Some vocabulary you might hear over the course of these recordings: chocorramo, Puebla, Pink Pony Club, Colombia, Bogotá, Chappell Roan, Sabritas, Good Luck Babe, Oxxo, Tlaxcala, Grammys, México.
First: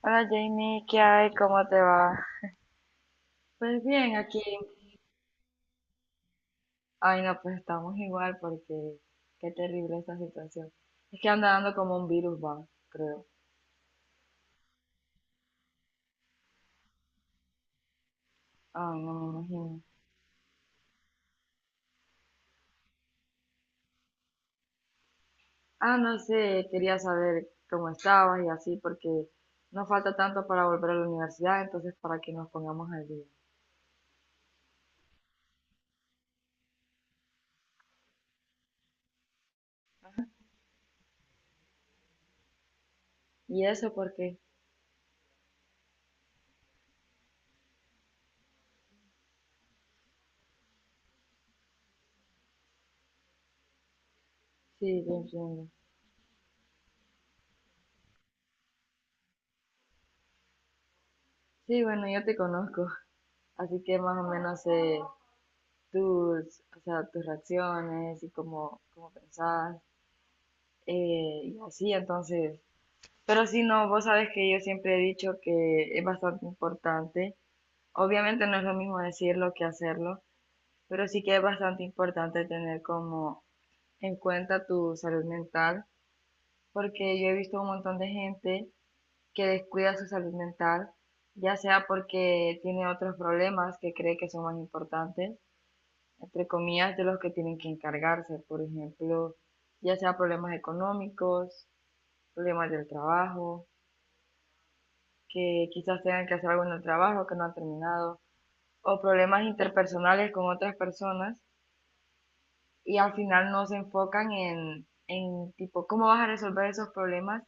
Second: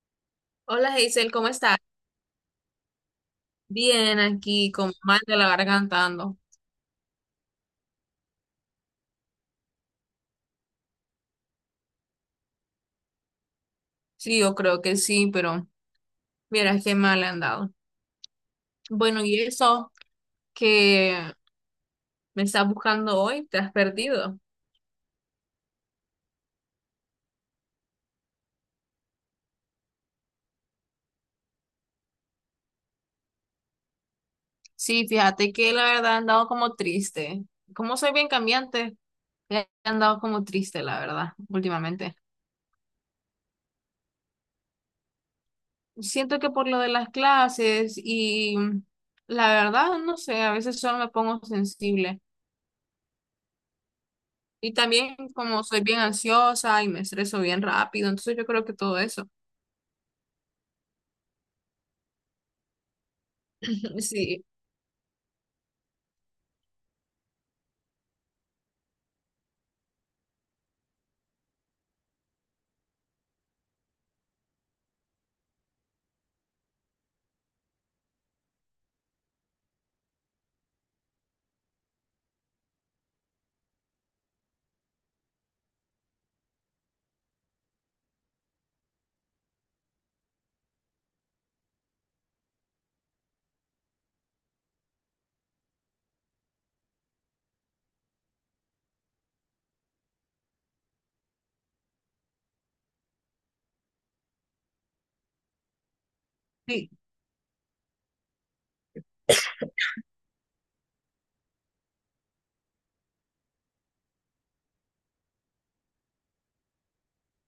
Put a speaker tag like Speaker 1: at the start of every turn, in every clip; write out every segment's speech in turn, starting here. Speaker 1: Hola Jamie,
Speaker 2: Hola
Speaker 1: ¿qué hay?
Speaker 2: Hazel, ¿cómo
Speaker 1: ¿Cómo te
Speaker 2: estás?
Speaker 1: va? Pues bien,
Speaker 2: Bien,
Speaker 1: aquí.
Speaker 2: aquí con mal de la gargantando.
Speaker 1: Ay, no, pues estamos igual porque qué terrible esta situación. Es que anda dando como un virus, va, creo.
Speaker 2: Sí, yo creo que sí, pero mira qué mal le han dado.
Speaker 1: Ay, no
Speaker 2: Bueno,
Speaker 1: me
Speaker 2: y
Speaker 1: imagino.
Speaker 2: eso que me estás buscando hoy, te has perdido.
Speaker 1: No sé, quería saber cómo estabas y así porque no falta tanto para volver a la universidad, entonces para que nos pongamos al día.
Speaker 2: Sí, fíjate que la verdad han dado como triste. Como soy bien cambiante, he andado como triste, la verdad, últimamente.
Speaker 1: ¿Y eso por qué?
Speaker 2: Siento que por lo de las clases y la verdad, no sé, a veces solo me pongo sensible. Y
Speaker 1: Sí, te
Speaker 2: también como
Speaker 1: entiendo.
Speaker 2: soy bien ansiosa y me estreso bien rápido, entonces yo creo que todo eso.
Speaker 1: Sí, bueno, yo te conozco, así que más o
Speaker 2: Sí,
Speaker 1: menos sé tus, o sea, tus reacciones y cómo pensás y así, entonces, pero si no, vos sabes que yo siempre he dicho que es bastante importante. Obviamente no es lo mismo decirlo que hacerlo, pero sí que es bastante importante tener como en cuenta tu salud mental, porque yo he visto un montón de gente que descuida su salud mental, ya sea porque tiene otros problemas que cree que son más importantes, entre comillas, de los que tienen que encargarse, por ejemplo, ya sea problemas económicos, problemas del trabajo que quizás tengan que hacer algún
Speaker 2: sí,
Speaker 1: trabajo que no han terminado, o problemas interpersonales con otras personas, y al final no se enfocan en tipo, ¿cómo vas a resolver esos problemas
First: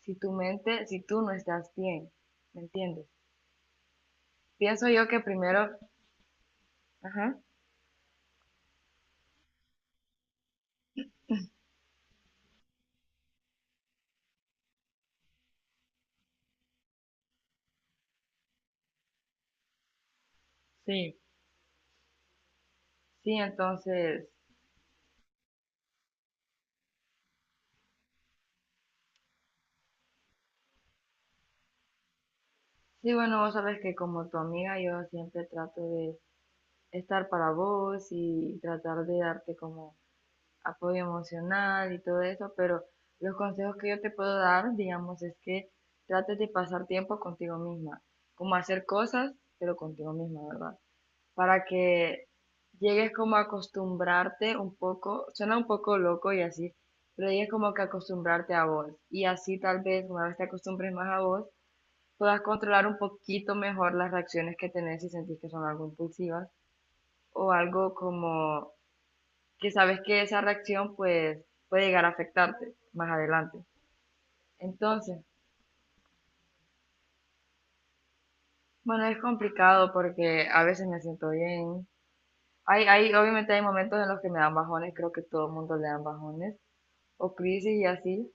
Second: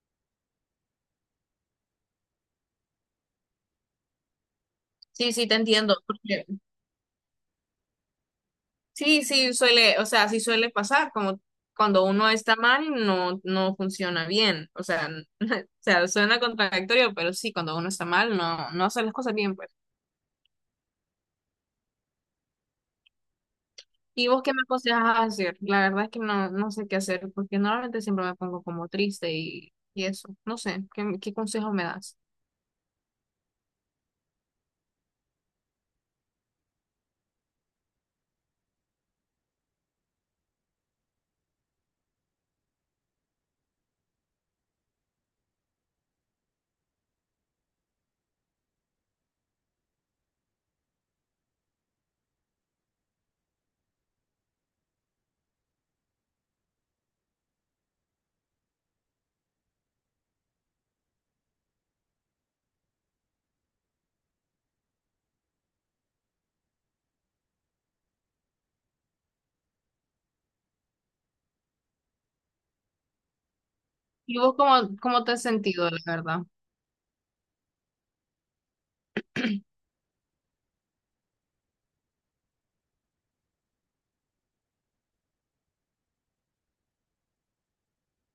Speaker 1: si tu mente, si tú no estás bien? ¿Me entiendes? Pienso yo que
Speaker 2: sí, te
Speaker 1: primero,
Speaker 2: entiendo. Porque
Speaker 1: ajá.
Speaker 2: sí, sí, suele, o sea, sí suele pasar, como cuando uno está mal, no, no funciona bien. O sea, o sea, suena contradictorio, pero sí, cuando uno está mal, no, no hace las cosas bien, pues.
Speaker 1: Sí, sí, entonces,
Speaker 2: ¿Y vos qué me aconsejas hacer? La verdad es que no, no sé qué hacer, porque normalmente siempre me pongo como triste y eso. No sé, ¿qué, qué consejo me das?
Speaker 1: sí, bueno, vos sabes que como tu amiga yo siempre trato de estar para vos y tratar de darte como apoyo emocional y todo eso, pero los consejos que yo te puedo dar, digamos, es que trates de pasar tiempo contigo misma, como hacer cosas, pero contigo misma, ¿verdad? Para que llegues como a acostumbrarte un poco, suena un poco loco y así, pero llegues como que a acostumbrarte a vos. Y así tal vez una vez te acostumbres más a vos, puedas controlar un poquito mejor las reacciones que tenés si sentís que son algo impulsivas o algo como que sabes que esa reacción pues puede llegar a afectarte más adelante.
Speaker 2: ¿Y vos cómo,
Speaker 1: Entonces,
Speaker 2: cómo te has sentido, la verdad?
Speaker 1: bueno, es complicado porque a veces me siento bien. Obviamente hay momentos en los que me dan bajones, creo que todo el mundo le dan bajones, o crisis y así,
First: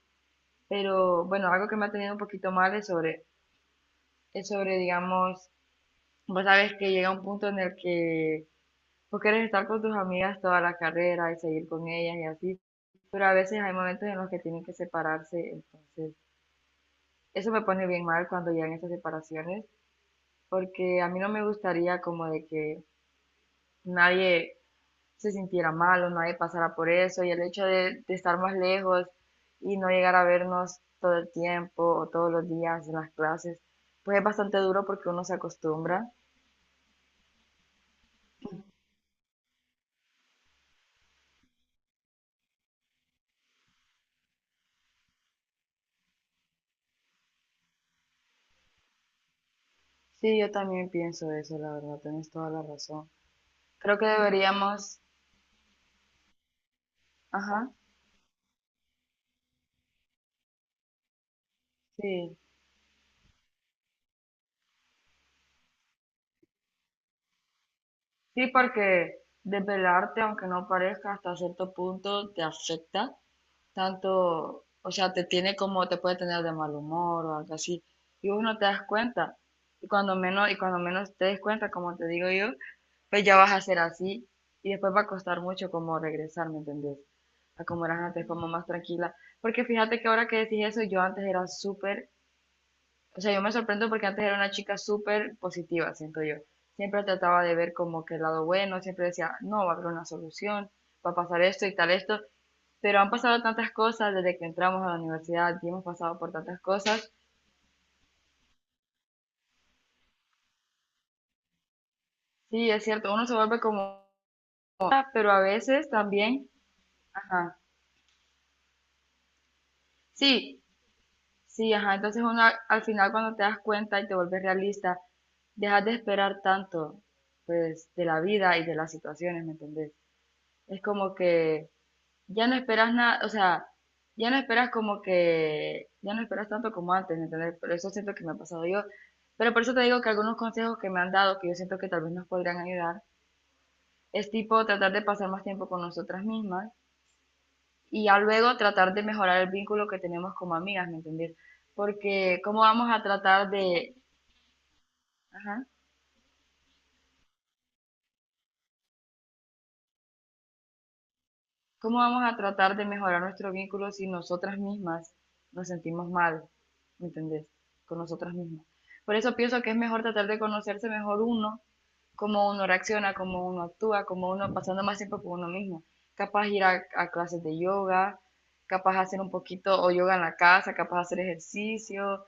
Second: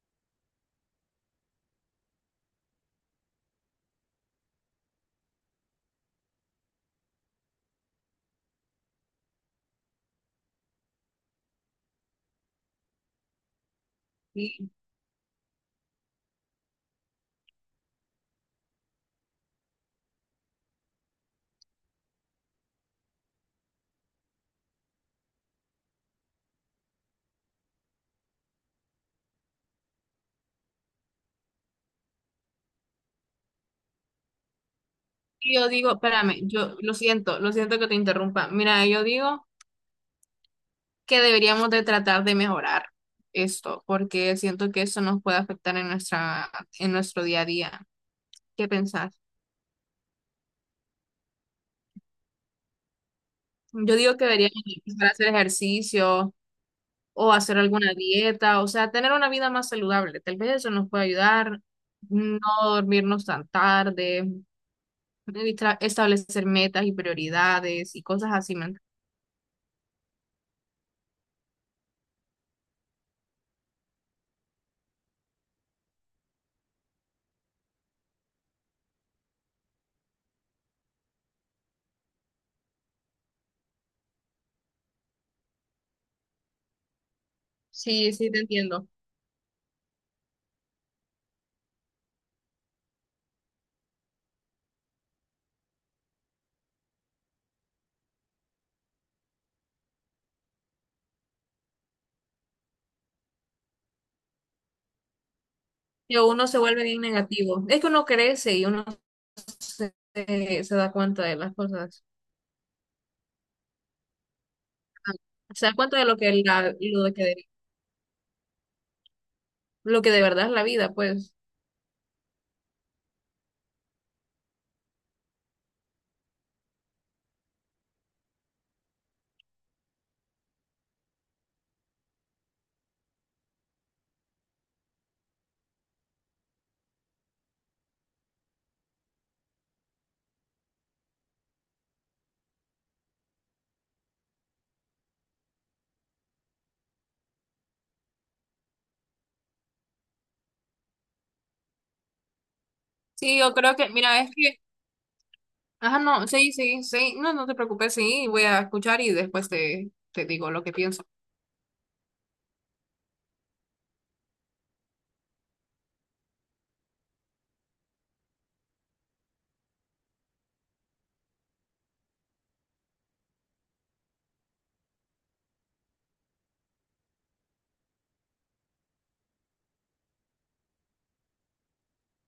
Speaker 1: pero bueno, algo que me ha tenido un poquito mal es sobre, digamos, vos sabes que llega un punto en el que vos querés estar con tus amigas toda la carrera y seguir con ellas y así, pero a veces hay momentos en los que tienen que separarse, entonces eso me pone bien mal cuando llegan esas separaciones, porque a mí no me gustaría como de que nadie se sintiera mal o nadie pasara por eso, y el hecho de estar más lejos y no llegar a vernos todo el tiempo o todos los días en las clases, pues es bastante duro porque uno se
Speaker 2: Yo digo,
Speaker 1: acostumbra.
Speaker 2: espérame, yo lo siento que te interrumpa. Mira, yo digo que deberíamos de tratar de mejorar esto, porque siento que eso nos puede afectar en nuestra, en nuestro día a día. ¿Qué pensás?
Speaker 1: Sí, yo también pienso eso, la verdad, tienes toda la razón.
Speaker 2: Yo
Speaker 1: Creo que
Speaker 2: digo que deberíamos de
Speaker 1: deberíamos,
Speaker 2: empezar a hacer ejercicio o hacer
Speaker 1: ajá,
Speaker 2: alguna dieta, o sea, tener una vida más saludable. Tal vez eso nos puede ayudar,
Speaker 1: sí,
Speaker 2: no dormirnos tan tarde, establecer metas y prioridades y cosas
Speaker 1: sí,
Speaker 2: así, ¿me entiendes?
Speaker 1: porque desvelarte, aunque no parezca, hasta cierto punto te afecta tanto, o sea, te tiene como, te puede tener de mal humor o algo así. Y uno te das cuenta. Y cuando menos te des cuenta, como te digo yo, pues ya vas a ser así. Y después va a costar mucho como regresar, ¿me entendés? A como eras
Speaker 2: Sí,
Speaker 1: antes,
Speaker 2: sí, te
Speaker 1: como más
Speaker 2: entiendo.
Speaker 1: tranquila. Porque fíjate que ahora que decís eso, yo antes era súper, o sea, yo me sorprendo porque antes era una chica súper positiva, siento yo. Siempre trataba de ver como que el lado bueno, siempre decía, no, va a haber una solución, va a pasar esto y tal esto, pero han pasado tantas cosas desde que entramos a la universidad y hemos pasado
Speaker 2: Que
Speaker 1: por
Speaker 2: uno se
Speaker 1: tantas
Speaker 2: vuelve bien
Speaker 1: cosas.
Speaker 2: negativo. Es que uno crece y uno se, se da cuenta de las cosas.
Speaker 1: Sí, es cierto, uno se vuelve como, pero a
Speaker 2: Se da
Speaker 1: veces
Speaker 2: cuenta de lo que,
Speaker 1: también,
Speaker 2: la, lo que,
Speaker 1: ajá,
Speaker 2: lo que de verdad es la
Speaker 1: sí,
Speaker 2: vida, pues.
Speaker 1: sí, ajá, entonces uno al final cuando te das cuenta y te vuelves realista, dejas de esperar tanto, pues, de la vida y de las situaciones, ¿me entendés? Es como que ya no esperas nada, o sea, ya no esperas como que, ya no esperas tanto como antes, ¿me entendés? Pero eso siento que me ha pasado yo. Pero por eso te digo que algunos consejos que me han dado, que yo siento que tal vez nos podrían ayudar, es tipo tratar de pasar más tiempo con nosotras mismas y ya luego tratar de mejorar el vínculo que tenemos como amigas, ¿me entendés? Porque cómo vamos a
Speaker 2: Sí,
Speaker 1: tratar
Speaker 2: yo creo que,
Speaker 1: de,
Speaker 2: mira, es que,
Speaker 1: ajá.
Speaker 2: ajá, no, sí, sí, sí, no, no te preocupes, sí, voy a escuchar y después te, te digo lo que pienso.
Speaker 1: ¿Cómo vamos a tratar de mejorar nuestro vínculo si nosotras mismas nos sentimos mal? ¿Me entendés? Con nosotras mismas. Por eso pienso que es mejor tratar de conocerse mejor uno, cómo uno reacciona, cómo uno actúa, cómo uno pasando más tiempo con uno mismo. Capaz ir a clases de yoga, capaz hacer un poquito o yoga en la casa, capaz hacer ejercicio,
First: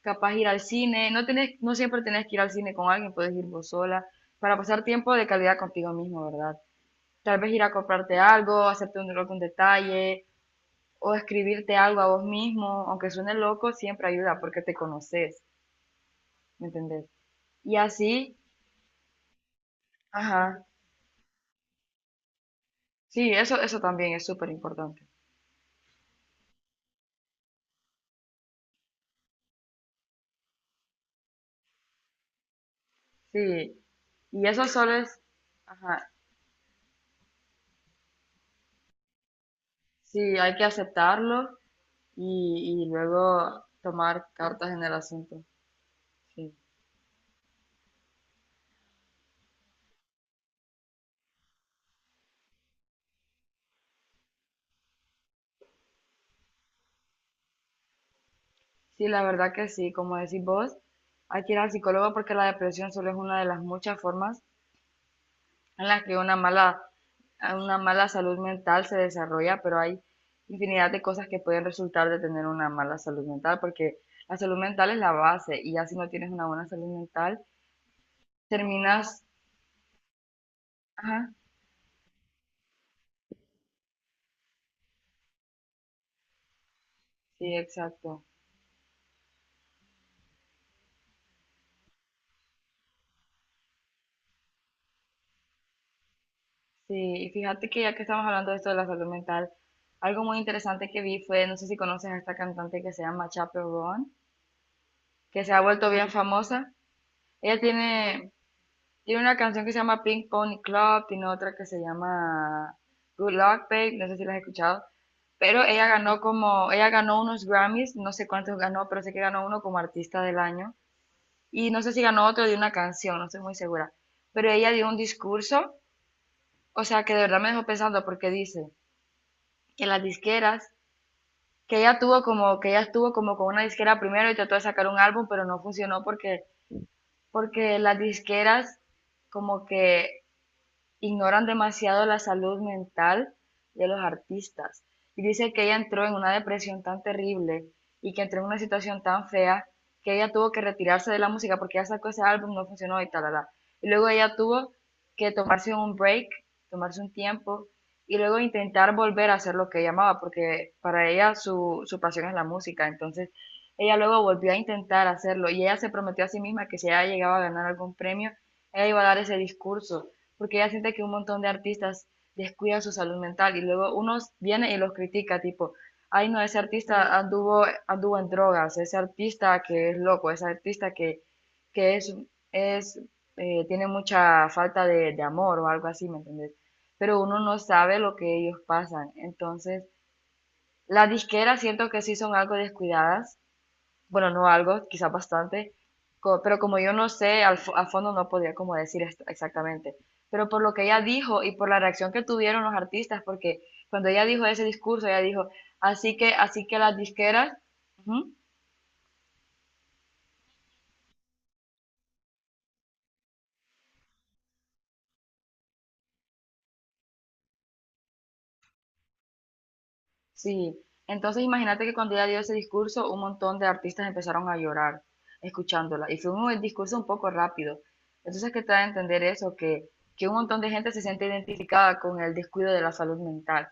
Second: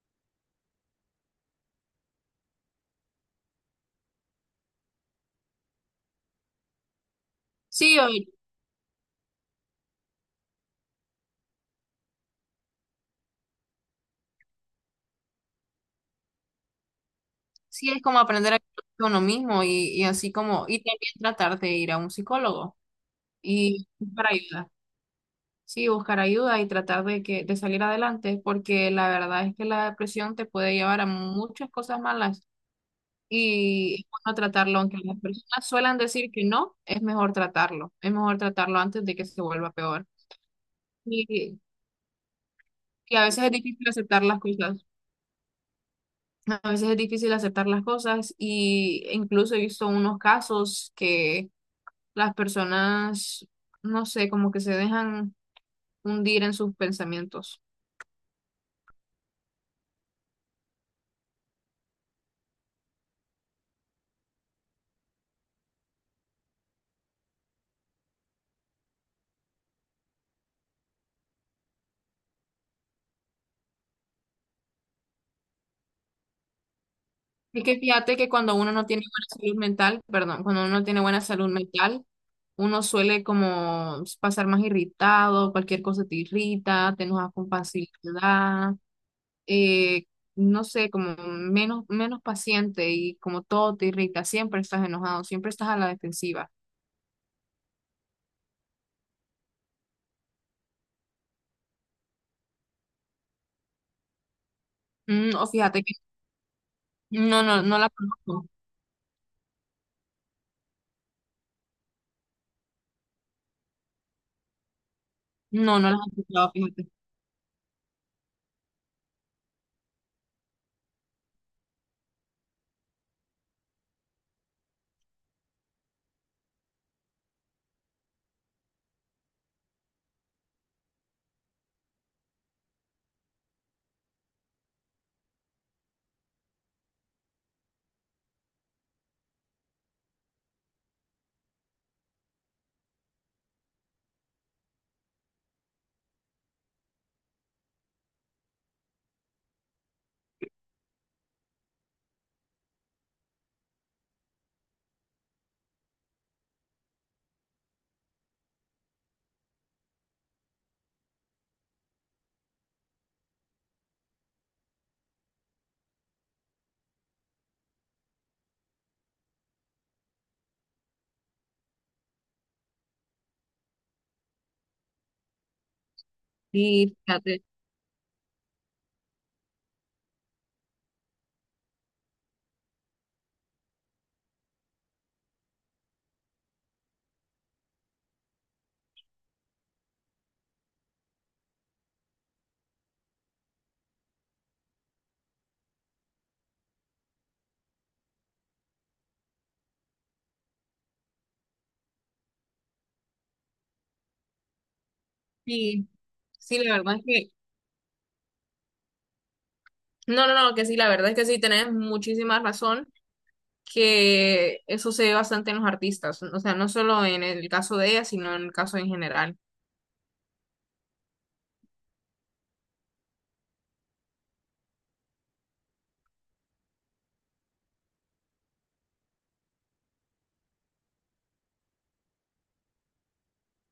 Speaker 1: capaz ir al cine. No tenés, no siempre tenés que ir al cine con alguien, puedes ir vos sola, para pasar tiempo de calidad contigo mismo, ¿verdad? Tal vez ir a
Speaker 2: Sí,
Speaker 1: comprarte algo, hacerte un, algún detalle o escribirte algo a vos mismo, aunque suene loco, siempre ayuda porque te conoces, ¿me entendés? Y
Speaker 2: sí, es como
Speaker 1: así,
Speaker 2: aprender a con lo mismo y así
Speaker 1: ajá,
Speaker 2: como, y también tratar de ir a un psicólogo
Speaker 1: sí, eso
Speaker 2: y
Speaker 1: también es
Speaker 2: para
Speaker 1: súper
Speaker 2: ayudar.
Speaker 1: importante,
Speaker 2: Sí, buscar ayuda y tratar de que de salir adelante, porque la verdad es que la depresión te puede llevar a muchas cosas malas
Speaker 1: sí.
Speaker 2: y es bueno
Speaker 1: Y eso
Speaker 2: tratarlo,
Speaker 1: solo
Speaker 2: aunque las
Speaker 1: es,
Speaker 2: personas suelen
Speaker 1: ajá,
Speaker 2: decir que no, es mejor tratarlo antes de que se vuelva peor.
Speaker 1: sí, hay que aceptarlo
Speaker 2: Y,
Speaker 1: y
Speaker 2: y a veces es
Speaker 1: luego
Speaker 2: difícil aceptar
Speaker 1: tomar
Speaker 2: las
Speaker 1: cartas en
Speaker 2: cosas,
Speaker 1: el asunto, sí.
Speaker 2: a veces es difícil aceptar las cosas y incluso he visto unos casos que las personas, no sé, como que se dejan hundir en sus pensamientos.
Speaker 1: Sí, la verdad que sí, como decís vos, hay que ir al psicólogo porque la depresión solo es una de las muchas formas en las que una mala salud mental se desarrolla, pero hay infinidad de cosas que pueden resultar de tener una mala salud mental, porque la salud mental es la base y ya si no tienes una buena salud mental,
Speaker 2: Es que fíjate que cuando uno no tiene
Speaker 1: terminas…
Speaker 2: buena salud mental, perdón, cuando uno no tiene buena
Speaker 1: Ajá,
Speaker 2: salud mental, uno suele como pasar más irritado, cualquier cosa te irrita, te enojas con
Speaker 1: sí, exacto.
Speaker 2: facilidad, eh, no sé, como menos, menos paciente y como todo te irrita, siempre estás enojado, siempre estás a la defensiva.
Speaker 1: Sí, y fíjate que ya que estamos hablando de esto de la salud mental, algo muy interesante que vi fue, no sé si conoces a esta cantante que se llama Chappell Roan,
Speaker 2: Mm,
Speaker 1: que
Speaker 2: o
Speaker 1: se ha
Speaker 2: fíjate
Speaker 1: vuelto
Speaker 2: que
Speaker 1: bien famosa.
Speaker 2: no,
Speaker 1: Ella
Speaker 2: no, no la
Speaker 1: tiene,
Speaker 2: conozco,
Speaker 1: tiene una canción que se llama Pink Pony Club, tiene otra que se llama Good Luck Babe, no sé si la has escuchado, pero
Speaker 2: no,
Speaker 1: ella
Speaker 2: no la he
Speaker 1: ganó
Speaker 2: escuchado,
Speaker 1: como,
Speaker 2: fíjate.
Speaker 1: ella ganó unos Grammys, no sé cuántos ganó, pero sé que ganó uno como artista del año, y no sé si ganó otro de una canción, no estoy muy segura, pero ella dio un discurso, o sea, que de verdad me dejó pensando porque dice que las disqueras, que ella tuvo como, que ella estuvo como con una disquera primero y trató de sacar un álbum, pero no funcionó porque las disqueras como que ignoran demasiado la salud mental de los artistas. Y dice que ella entró en una depresión tan terrible y que entró en una situación tan fea que ella tuvo que retirarse de la música porque ya sacó ese álbum, no funcionó y tal, tal, tal. Y luego ella tuvo que tomarse un break, tomarse un tiempo y luego intentar volver a hacer lo que ella amaba porque para ella su, su pasión es la música. Entonces ella luego volvió a intentar hacerlo y ella se prometió a sí misma que si ella llegaba a ganar algún premio, ella iba a dar ese discurso porque ella siente que un montón de artistas descuidan su salud mental y luego unos vienen y los critica, tipo, ay no, ese
Speaker 2: Sí,
Speaker 1: artista
Speaker 2: fíjate,
Speaker 1: anduvo en drogas, ese artista que es loco, ese artista que es, tiene mucha falta de amor o algo así, ¿me entiendes? Pero uno no sabe lo que ellos pasan. Entonces, las disqueras siento que sí son algo descuidadas, bueno, no algo, quizás bastante, pero como yo no sé, a fondo no podía como decir esto exactamente, pero por lo que ella dijo y por la reacción que tuvieron los artistas, porque cuando ella dijo ese discurso, ella dijo,
Speaker 2: sí,
Speaker 1: así que,
Speaker 2: sí,
Speaker 1: así que
Speaker 2: la
Speaker 1: las
Speaker 2: verdad es que,
Speaker 1: disqueras, ujú,
Speaker 2: no, no, no, que sí, la verdad es que sí, tenés muchísima razón. Que eso se ve bastante en los artistas, o sea, no solo en el caso de ella, sino en el caso en general.
Speaker 1: sí, entonces imagínate que cuando ella dio ese discurso, un montón de artistas empezaron a llorar escuchándola, y fue un discurso un poco rápido, entonces que te da a entender eso, que un montón de gente se siente identificada con el descuido de la salud mental.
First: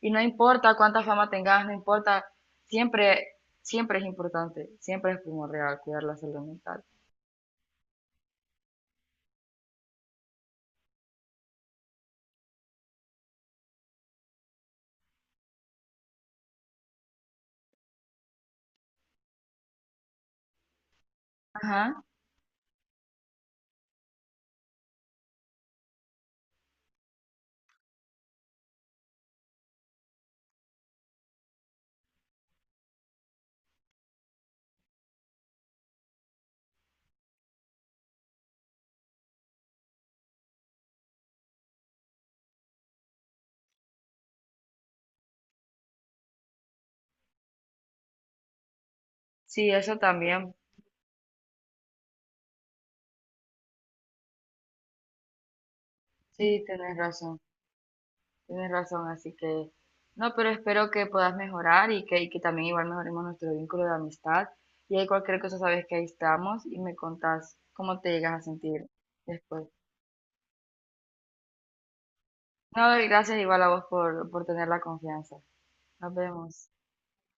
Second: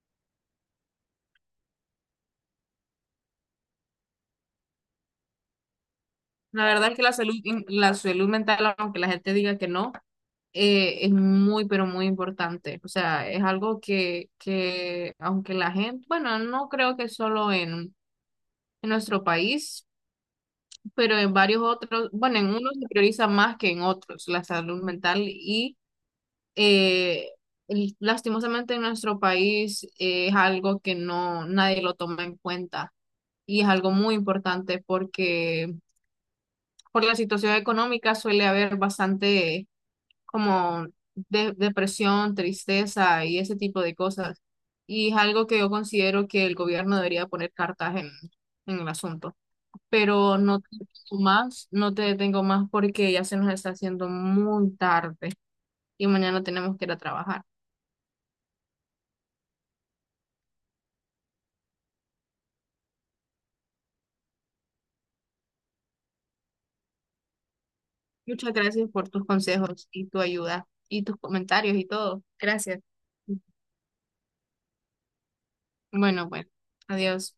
Speaker 1: Y no importa cuánta fama tengas, no importa, siempre, siempre es importante, siempre es primordial cuidar la salud
Speaker 2: La
Speaker 1: mental.
Speaker 2: verdad es que la salud mental, aunque la gente diga que no, es muy, pero muy importante. O sea, es algo que, aunque la gente, bueno, no creo que solo en nuestro país, pero en varios
Speaker 1: Ajá,
Speaker 2: otros, bueno, en unos se prioriza más que en otros la salud mental y eh, lastimosamente en nuestro país es algo que no nadie lo toma en cuenta y es algo muy importante porque por la situación económica suele haber bastante como depresión, tristeza y ese tipo de cosas. Y es algo que yo considero que el gobierno debería poner cartas en el asunto.
Speaker 1: sí, eso
Speaker 2: Pero
Speaker 1: también.
Speaker 2: no te detengo más, no te detengo más porque ya se nos está haciendo muy tarde y mañana
Speaker 1: Sí,
Speaker 2: tenemos que ir a trabajar.
Speaker 1: tienes razón, así que no, pero espero que puedas mejorar y que también igual mejoremos nuestro vínculo de amistad. Y ahí cualquier cosa sabes que ahí estamos y me contás cómo te llegas a
Speaker 2: Muchas
Speaker 1: sentir
Speaker 2: gracias por tus
Speaker 1: después.
Speaker 2: consejos y tu ayuda y tus comentarios y todo. Gracias.
Speaker 1: No, y gracias igual a vos por tener la confianza. Nos
Speaker 2: Bueno, bueno.
Speaker 1: vemos.
Speaker 2: Adiós.